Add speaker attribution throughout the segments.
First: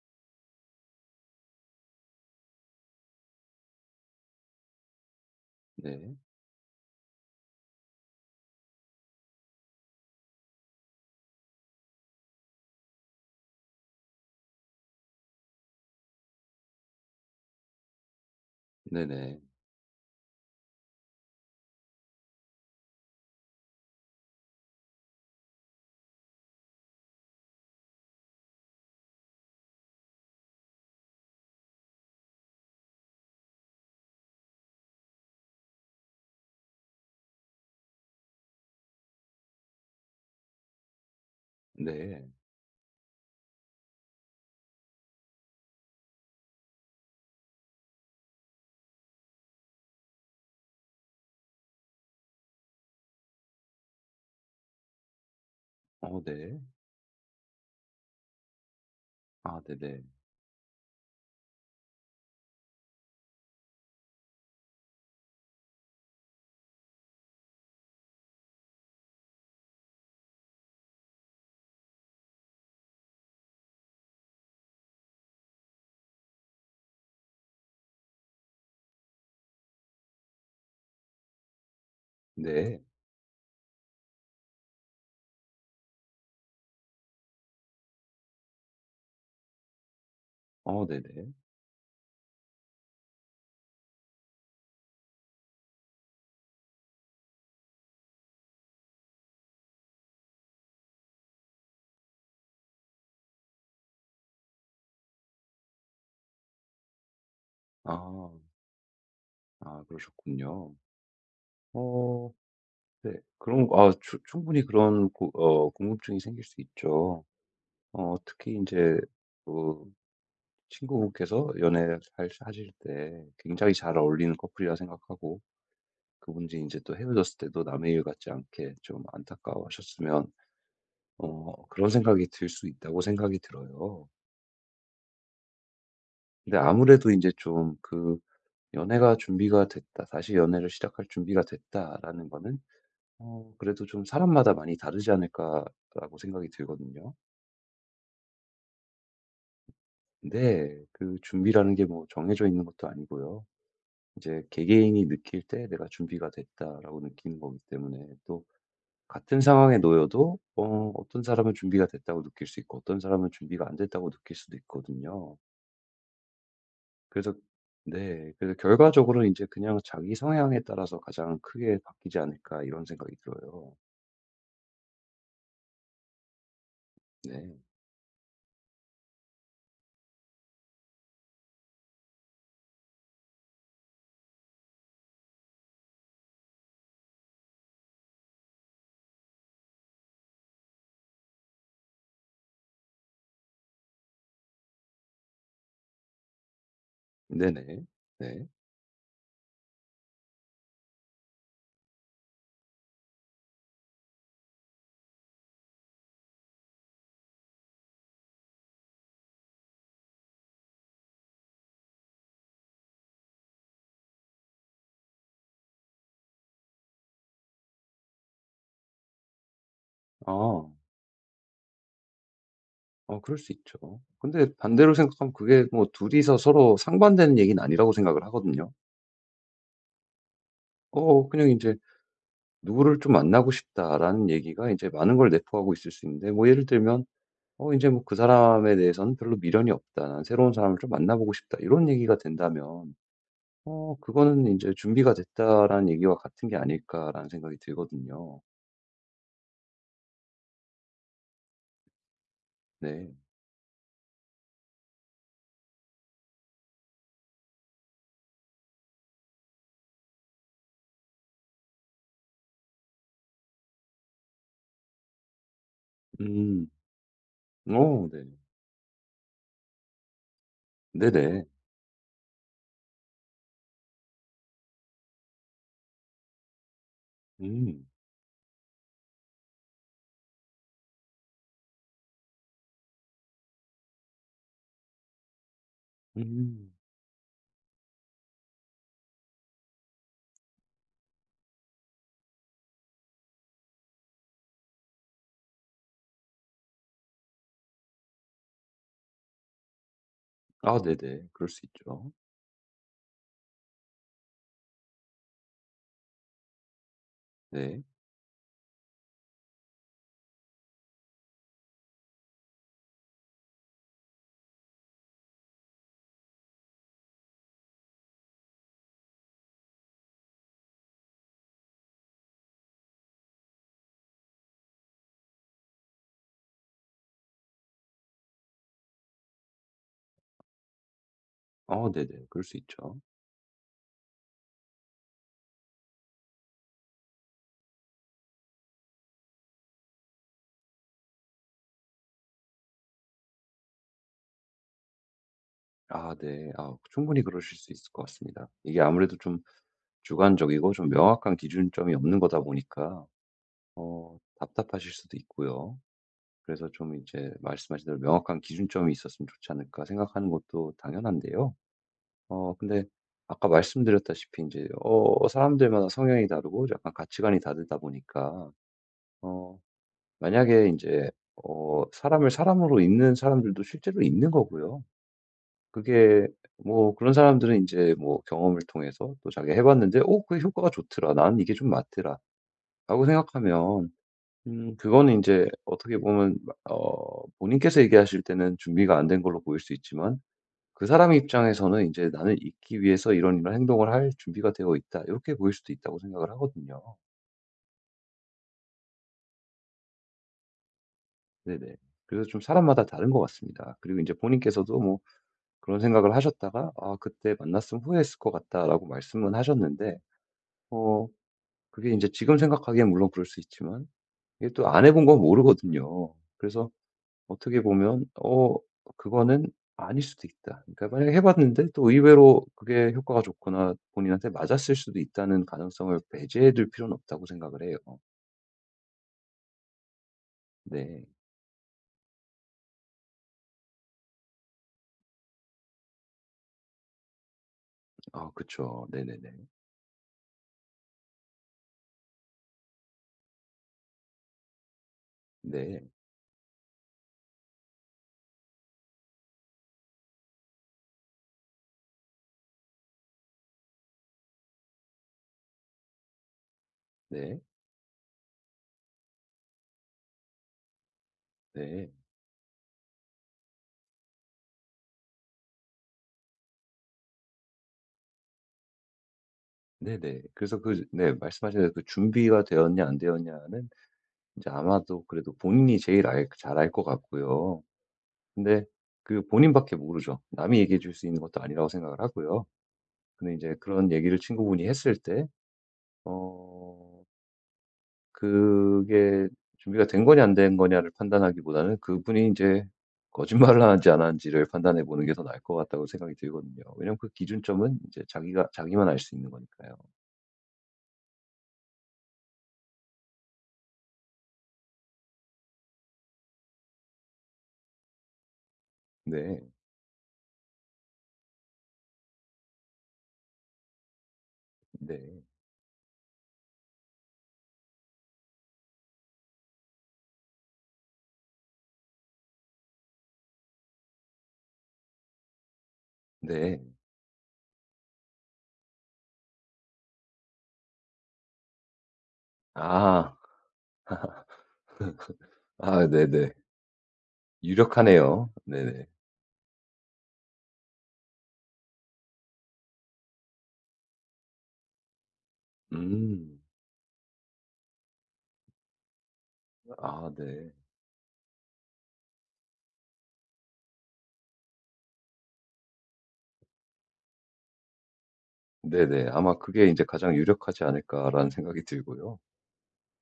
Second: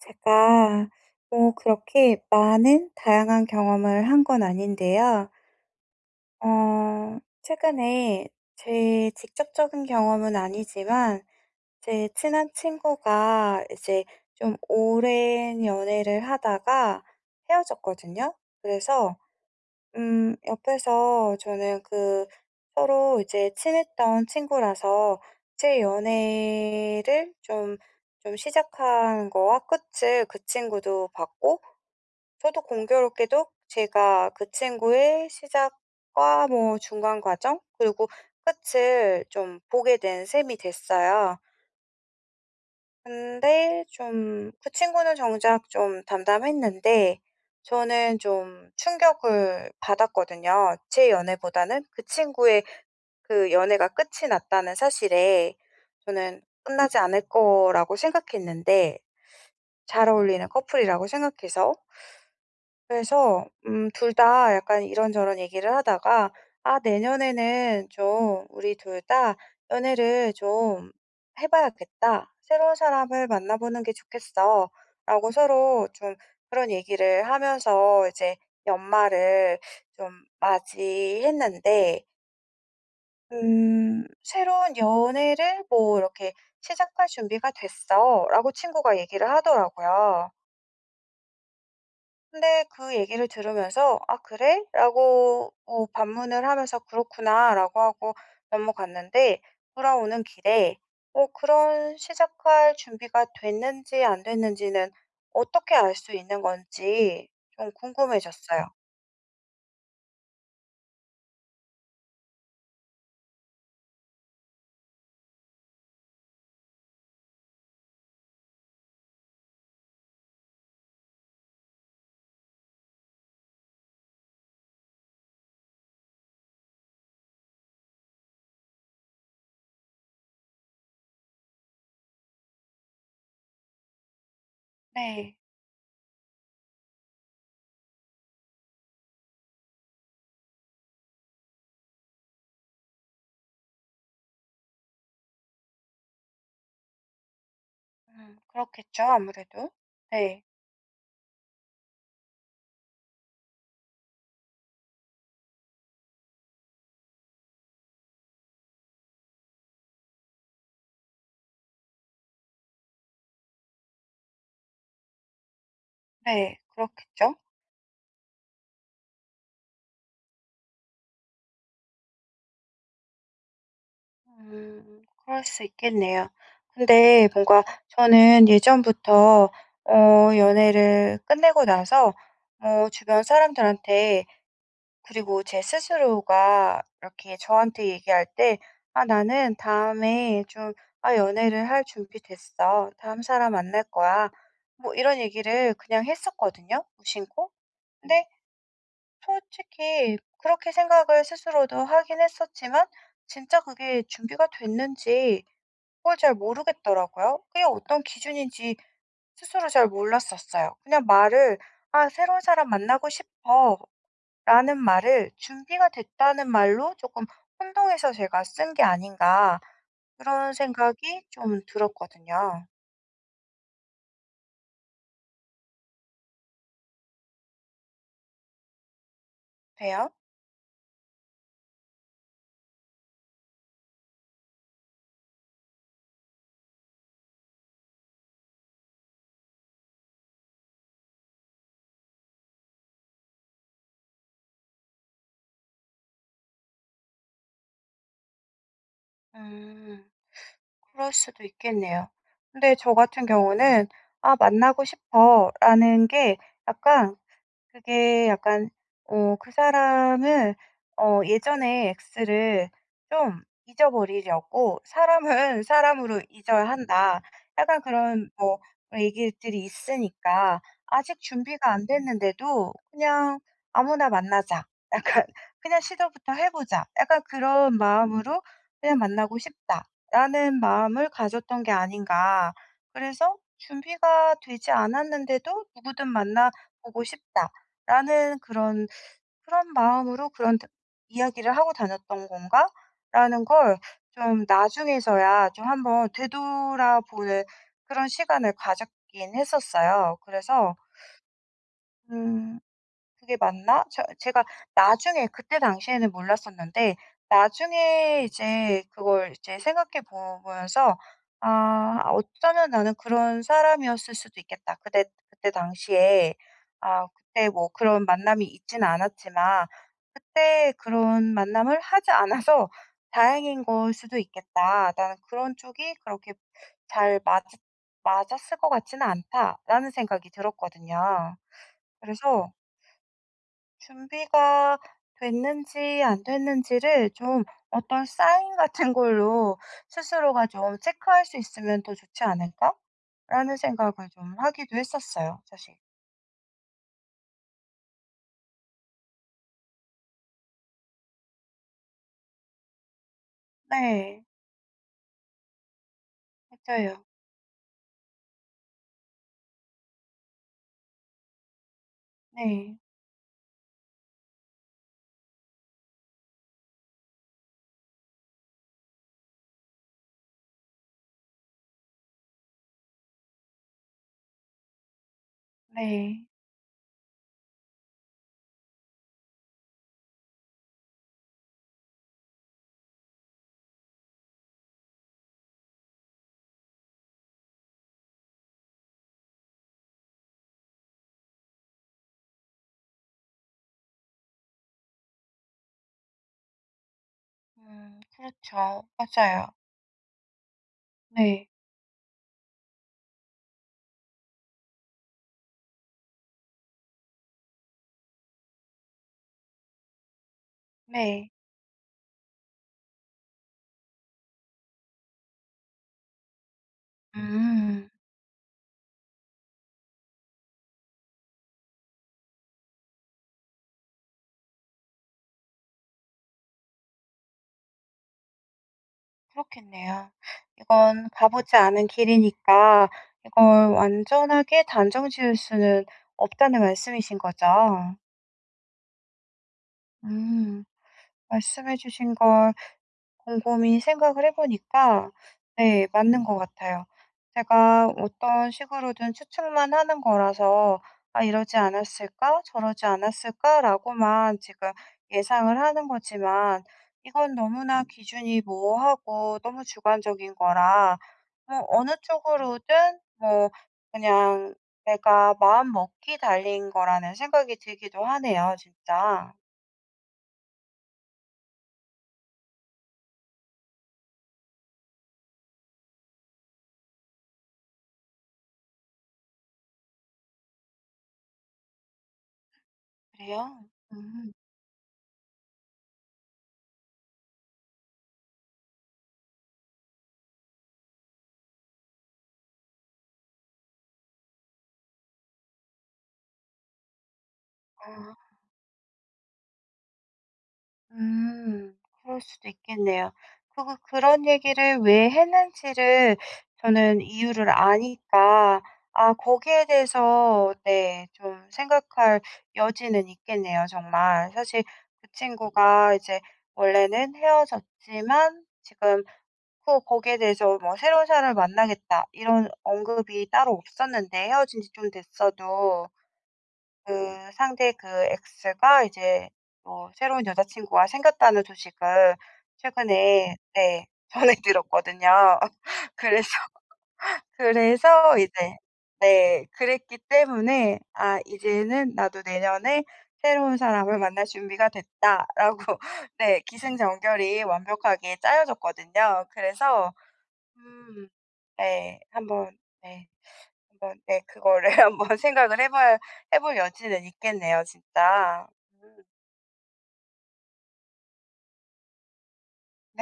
Speaker 1: 제가 뭐 그렇게 많은 다양한 경험을 한건 아닌데요.
Speaker 2: 네.
Speaker 1: 최근에 제 직접적인 경험은 아니지만 제 친한 친구가 이제 좀 오랜 연애를 하다가 헤어졌거든요. 그래서
Speaker 2: 네네.
Speaker 1: 옆에서 저는 그 서로 이제 친했던 친구라서 제 연애를 좀 시작한 거와 끝을 그 친구도 봤고 저도 공교롭게도 제가 그 친구의 시작과 뭐 중간 과정 그리고 끝을 좀 보게 된 셈이 됐어요.
Speaker 2: 네.
Speaker 1: 근데 좀 그 친구는 정작 좀 담담했는데 저는 좀 충격을 받았거든요. 제 연애보다는 그 친구의 그 연애가 끝이 났다는 사실에
Speaker 2: 어
Speaker 1: 저는
Speaker 2: 네.
Speaker 1: 끝나지 않을 거라고 생각했는데
Speaker 2: 아 네네.
Speaker 1: 잘 어울리는 커플이라고 생각해서 그래서 둘 다 약간 이런저런 얘기를 하다가 "아 내년에는 좀 우리 둘 다 연애를 좀 해 봐야겠다. 새로운 사람을 만나 보는 게 좋겠어."라고 서로 좀 그런 얘기를 하면서 이제 연말을 좀 맞이했는데
Speaker 2: 네.
Speaker 1: "새로운 연애를 뭐 이렇게 시작할 준비가 됐어."라고 친구가 얘기를 하더라고요.
Speaker 2: 어 네네.
Speaker 1: 근데 그 얘기를 들으면서 '아 그래?' 라고 반문을 하면서 '그렇구나.'라고 하고 넘어갔는데 돌아오는 길에 그런 시작할 준비가 됐는지 안 됐는지는 어떻게 알 수 있는 건지 좀
Speaker 2: 아.
Speaker 1: 궁금해졌어요.
Speaker 2: 아 그러셨군요. 어 네. 그런 아 추 충분히 그런 고 어 궁금증이 생길 수 있죠. 특히 이제 그 친구분께서 연애를 하실 때 굉장히 잘 어울리는 커플이라 생각하고 그분이 이제 또 헤어졌을 때도 남의 일 같지 않게 좀 안타까워하셨으면 그런 생각이 들 수 있다고 생각이 들어요.
Speaker 1: 네.
Speaker 2: 근데 아무래도 이제좀그 연애가 준비가 됐다. 다시 연애를 시작할 준비가 됐다라는 거는 그래도 좀 사람마다 많이 다르지 않을까라고 생각이 들거든요.
Speaker 1: 그렇겠죠 아무래도. 네.
Speaker 2: 근데 그 준비라는 게 뭐 정해져 있는 것도 아니고요. 이제 개개인이 느낄 때 내가 준비가 됐다라고 느끼는 거기 때문에 또 같은 상황에 놓여도 어떤 사람은 준비가 됐다고 느낄 수 있고 어떤 사람은 준비가 안 됐다고 느낄 수도 있거든요.
Speaker 1: 네.
Speaker 2: 그래서
Speaker 1: 그렇겠죠.
Speaker 2: 네. 그래서 결과적으로 이제 그냥 '자기 성향에 따라서 가장 크게 바뀌지 않을까.' 이런 생각이 들어요.
Speaker 1: 음. 그럴 수 있겠네요. 근데
Speaker 2: 네.
Speaker 1: 뭔가 저는 예전부터 연애를 끝내고 나서 주변 사람들한테 그리고 제 스스로가 이렇게 저한테 얘기할 때 "아 나는 다음에 좀 아 연애를 할 준비 됐어. 다음 사람 만날 거야." 뭐 이런 얘기를 그냥 했었거든요 무심코.
Speaker 2: 네네.
Speaker 1: 근데
Speaker 2: 네.
Speaker 1: 솔직히 그렇게 생각을 스스로도 하긴 했었지만 진짜 그게 준비가 됐는지 그걸 잘 모르겠더라고요. 그게 어떤 기준인지 스스로 잘 몰랐었어요. 그냥 말을 '아 새로운 사람 만나고 싶어.'라는 말을 '준비가 됐다.'는 말로 조금 혼동해서 제가 쓴 게 아닌가 그런
Speaker 2: 아.
Speaker 1: 생각이 좀 들었거든요.
Speaker 2: 그럴 수 있죠. 근데 반대로 생각하면 그게 뭐 둘이서 서로 상반되는 얘기는 아니라고 생각을 하거든요.
Speaker 1: 그래요?
Speaker 2: 그냥 이제 "누구를 좀 만나고 싶다."라는 얘기가 이제 많은 걸 내포하고 있을 수 있는데 뭐 예를 들면 이제 뭐 "그 사람에 대해서는 별로 미련이 없다. 난 새로운 사람을 좀 만나 보고 싶다." 이런 얘기가 된다면 그거는 이제 '준비가 됐다.'라는 얘기와 같은 게 아닐까라는 생각이 들거든요.
Speaker 1: 음. 그럴 수도 있겠네요. 근데 저
Speaker 2: 네.
Speaker 1: 같은 경우는 '아 만나고 싶어.'라는 게 약간 그게 약간 그 사람은 예전에 X를 좀 잊어버리려고 '사람은 사람으로 잊어야
Speaker 2: 음.
Speaker 1: 한다.' 약간
Speaker 2: 어 네.
Speaker 1: 그런 뭐 그런 얘기들이 있으니까 '아직
Speaker 2: 네네.
Speaker 1: 준비가 안 됐는데도 그냥 아무나 만나자.' 약간 '그냥 시도부터 해 보자.' 약간 그런
Speaker 2: 음.
Speaker 1: 마음으로 '그냥 만나고 싶다.'라는 마음을 가졌던 게 아닌가. 그래서 '준비가 되지 않았는데도 누구든 만나
Speaker 2: 음.
Speaker 1: 보고 싶다.' 라는 그런 마음으로 그런 다 '이야기를 하고 다녔던 건가?'라는 걸 좀 나중에서야 좀 한번 되돌아보는 그런 시간을 가졌긴 했었어요. 그래서
Speaker 2: 아 네네. 그럴 수 있죠.
Speaker 1: 음 그게 맞나? 제가 나중에 그때 당시에는 몰랐었는데
Speaker 2: 네.
Speaker 1: 나중에 이제 그걸 이제 생각해 보면서 '아 어쩌면 나는 그런 사람이었을 수도 있겠다.' 그때 당시에 아 그때 뭐 그런 만남이 있지는 않았지만 '그때 그런 만남을 하지 않아서 다행인 걸 수도 있겠다. 나는 그런 쪽이 그렇게 잘 맞았을 것 같지는 않다.'라는 생각이 들었거든요.
Speaker 2: 아 네네. 그럴
Speaker 1: 그래서
Speaker 2: 수 있죠.
Speaker 1: 준비가 됐는지 안 됐는지를 좀 어떤 사인 같은 걸로 스스로가 좀 체크할 수 있으면 더 좋지 않을까라는 생각을 좀 하기도 했었어요 사실.
Speaker 2: 아 네. 아 충분히 그러실 수 있을 것 같습니다. 이게 아무래도 좀 주관적이고 좀 명확한 기준점이 없는 거다 보니까
Speaker 1: 네.
Speaker 2: 답답하실 수도 있고요. 그래서 좀
Speaker 1: 맞아요.
Speaker 2: 이제 말씀하신 대로 '명확한 기준점이 있었으면 좋지 않을까.' 생각하는 것도 당연한데요.
Speaker 1: 네.
Speaker 2: 근데 아까 말씀드렸다시피 이제 사람들마다 성향이 다르고 약간 가치관이 다르다 보니까 어 만약에 이제 사람을 사람으로 읽는 사람들도 실제로 있는 거고요.
Speaker 1: 네.
Speaker 2: 그게 뭐 그런 사람들은 이제 뭐 경험을 통해서 또 자기가 해 봤는데 오 그게 효과가 좋더라. 나는 이게 좀 맞더라.'라고 생각하면 그거는 이제 어떻게 보면 본인께서 얘기하실 때는 준비가 안 된 걸로 보일 수 있지만 그 사람 입장에서는 이제 '나는 읽기 위해서 이런 이런 행동을 할 준비가 되어 있다.' 이렇게 보일 수도 있다고 생각을 하거든요.
Speaker 1: 그렇죠. 맞아요. 네.
Speaker 2: 네네. 그래서 좀 사람마다 다른 것 같습니다. 그리고 이제 본인께서도 뭐 그런 생각을 하셨다가 "아 그때 만났으면 후회했을 것 같다."라고 말씀은 하셨는데 어
Speaker 1: 네.
Speaker 2: 그게 이제 지금 생각하기엔 물론 그럴 수 있지만 이게 또 안 해본 건 모르거든요. 그래서 어떻게
Speaker 1: 음.
Speaker 2: 보면 그거는 아닐 수도 있다. 그러니까 만약에 해 봤는데 또 의외로 그게 효과가 좋거나 본인한테 맞았을 수도 있다는 가능성을 배제해 둘 필요는 없다고 생각을 해요.
Speaker 1: 그렇겠네요.
Speaker 2: 네.
Speaker 1: 이건 가 보지 않은 길이니까 이걸 완전하게 단정 지을 수는 없다는 말씀이신 거죠?
Speaker 2: 아 그쵸. 네네네.
Speaker 1: 음. 말씀해 주신 걸 곰곰이 생각을 해 보니까
Speaker 2: 네.
Speaker 1: 네 맞는 것 같아요. 제가 어떤 식으로든 추측만 하는 거라서 '아 이러지 않았을까? 저러지 않았을까?'라고만 지금 예상을 하는 거지만 이건
Speaker 2: 네.
Speaker 1: 너무나 기준이 모호하고 너무 주관적인 거라 뭐
Speaker 2: 네.
Speaker 1: 어느 쪽으로든 뭐 그냥 내가 마음 먹기 달린 거라는 생각이 들기도 하네요 진짜.
Speaker 2: 네네. 그래서 그 네 말씀하신 대로 그 준비가 되었냐 안 되었냐는 이제 아마도 그래도 본인이 제일 알 잘 알 것 같고요. 근데 그 본인밖에 모르죠. 남이 얘기해 줄 수 있는 것도 아니라고 생각을 하고요. 근데 이제
Speaker 1: 그래요?
Speaker 2: 그런 얘기를
Speaker 1: 음.
Speaker 2: 친구분이 했을 때 어 그게 준비가 된 거냐 안 된 거냐를 판단하기보다는 그분이 이제 거짓말을 하는지 안 하는지를 판단해 보는 게 더 나을 것 같다고 생각이 들거든요. 왜냐면 그 기준점은 이제
Speaker 1: 아
Speaker 2: 자기가 자기만 알 수 있는 거니까요.
Speaker 1: 그럴 수도 있겠네요. 그리고 그런 얘기를 왜 했는지를 저는 이유를 아니까 아
Speaker 2: 네.
Speaker 1: 거기에 대해서 네 좀 생각할 여지는 있겠네요 정말. 사실
Speaker 2: 네.
Speaker 1: 그 친구가 이제 원래는 헤어졌지만 지금 그 거기에 대해서 뭐 "새로운 사람을 만나겠다." 이런 언급이 따로 없었는데 헤어진 지 좀 됐어도
Speaker 2: 네.
Speaker 1: 그 상대 그 x 가 이제 뭐 새로운 여자친구가 생겼다는 소식을
Speaker 2: 아.
Speaker 1: 최근에 네 전해 들었거든요.
Speaker 2: 아
Speaker 1: 그래서
Speaker 2: 네네.
Speaker 1: 그래서
Speaker 2: 유력하네요.
Speaker 1: 이제
Speaker 2: 네네.
Speaker 1: 네 그랬기 때문에 '아 이제는 나도 내년에 새로운 사람을 만날 준비가 됐다.'라고
Speaker 2: 음.
Speaker 1: 네 기승전결이 완벽하게 짜여졌거든요. 그래서
Speaker 2: 아 네.
Speaker 1: 음 네 한번 네. 한번 네 그거를 한번 생각을 해 봐야 해볼 여지는 있겠네요 진짜. 음
Speaker 2: 네네. 아마 그게 이제 가장 유력하지 않을까라는 생각이 들고요.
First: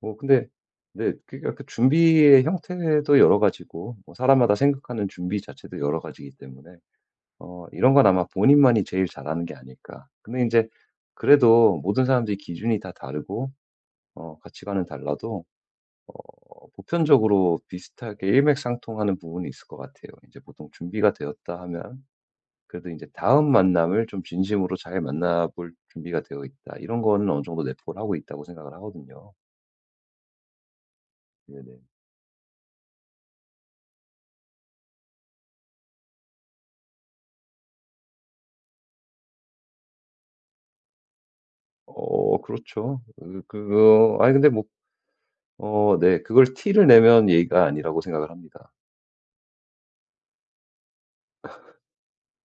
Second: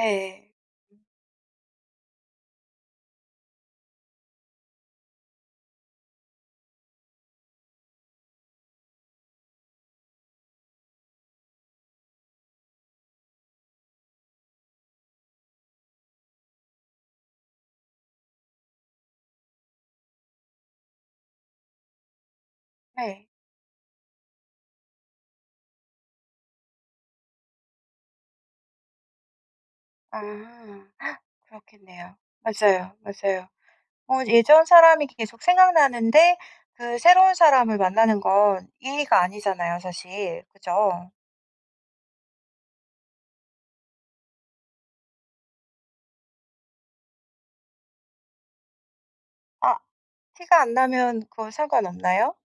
Speaker 2: 뭐 근데 네 그러니까 그 준비의 형태도 여러 가지고 뭐 사람마다 생각하는 준비 자체도 여러 가지이기 때문에 이런 건 아마 본인만이 제일 잘하는 게 아닐까. 근데 이제 그래도 모든 사람들이 기준이 다 다르고 가치관은 달라도 보편적으로 비슷하게 일맥상통하는 부분이 있을 것 같아요. 이제 보통 준비가 되었다 하면 그래도 이제
Speaker 1: 네.
Speaker 2: '다음 만남을 좀 진심으로 잘 만나 볼 준비가 되어 있다.' 이런 거는 어느 정도 내포를 하고 있다고 생각을 하거든요.
Speaker 1: 아
Speaker 2: 네네.
Speaker 1: 그렇겠네요. 맞아요, 맞아요. 예전 사람이 계속 생각나는데 그 새로운 사람을 만나는 건 예의가 아니잖아요 사실. 그죠?
Speaker 2: 어 그렇죠. 그거 아니 근데 뭐 어 네 그걸 티를 내면 예의가 아니라고 생각을 합니다.
Speaker 1: 아 티가 안 나면 그거 상관없나요?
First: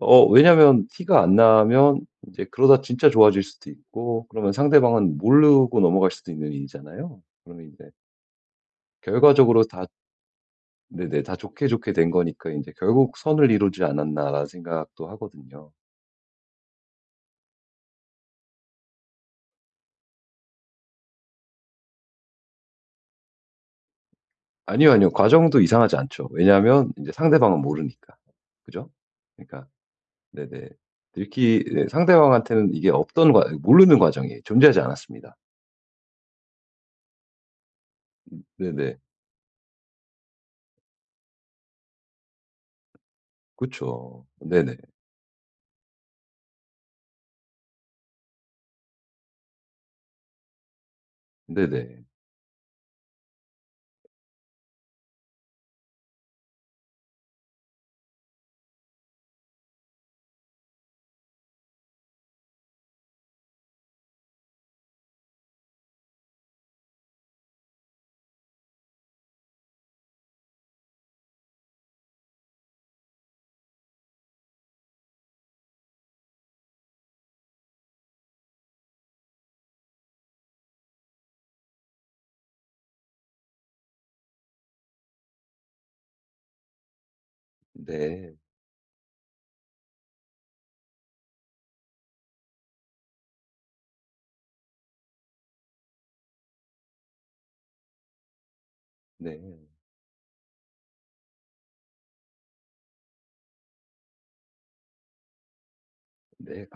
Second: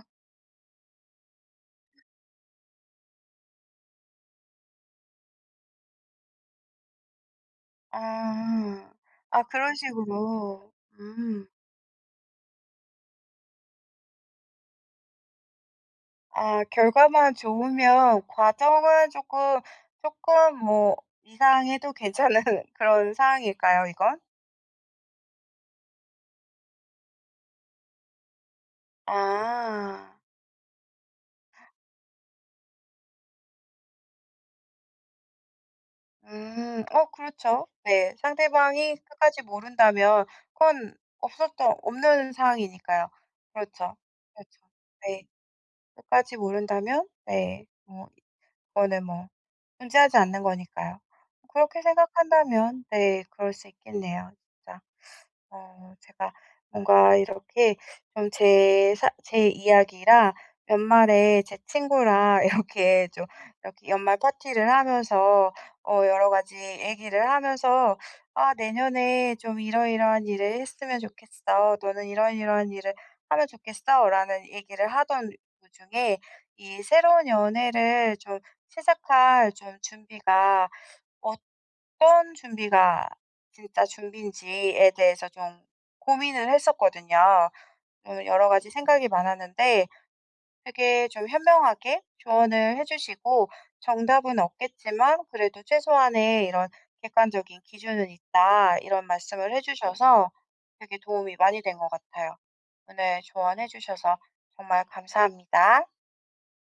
Speaker 2: 왜냐면 티가 안 나면 이제 그러다 진짜 좋아질 수도 있고 그러면 상대방은 모르고 넘어갈 수도 있는 일이잖아요. 그러면 이제
Speaker 1: 아. 아
Speaker 2: 결과적으로
Speaker 1: 그런
Speaker 2: 다
Speaker 1: 식으로.
Speaker 2: 네네 다
Speaker 1: 음.
Speaker 2: 좋게, 좋게 된 거니까 이제 '결국 선을 이루지 않았나.'라는 생각도 하거든요.
Speaker 1: 아 결과만 좋으면 과정은 조금 뭐 이상해도 괜찮은 그런 상황일까요 이건?
Speaker 2: 아니요, 아니요. 과정도 이상하지 않죠. 왜냐하면 이제 상대방은 모르니까. 그죠? 그러니까
Speaker 1: 아.
Speaker 2: 네네. 들키 예 상대방한테는 이게 없던 과 모르는 과정이에요. 존재하지 않았습니다.
Speaker 1: 음. 그렇죠. 네. 상대방이
Speaker 2: 네네.
Speaker 1: 끝까지 모른다면 그건 없었던 없는 상황이니까요. 그렇죠.
Speaker 2: 그쵸.
Speaker 1: 그렇죠.
Speaker 2: 네네.
Speaker 1: 네. 끝까지 모른다면 네. 뭐 이거는 뭐 존재하지 않는 거니까요. 그렇게
Speaker 2: 네네.
Speaker 1: 생각한다면 네 그럴 수 있겠네요 진짜. 제가 뭔가 이렇게 좀 제 이야기랑 연말에 제 친구랑 이렇게 좀 이렇게 연말 파티를 하면서 여러 가지 얘기를 하면서 "아 내년에 좀 이러이러한 일을 했으면 좋겠어. 너는 이런 이러한 일을 하면 좋겠어."라는 얘기를 하던 도중에 이 새로운 연애를 좀 시작할 좀 준비가 어 어떤 준비가 진짜 준비인지에 대해서 좀 고민을 했었거든요. 좀
Speaker 2: 네.
Speaker 1: 여러 가지 생각이 많았는데 되게 좀 현명하게 조언을 해 주시고 "정답은 없겠지만 그래도 최소한의 이런 객관적인 기준은 있다." 이런
Speaker 2: 네.
Speaker 1: 말씀을 해 주셔서 되게 도움이 많이 된 것 같아요. 오늘 조언해 주셔서 정말 감사합니다.
Speaker 2: 네. 감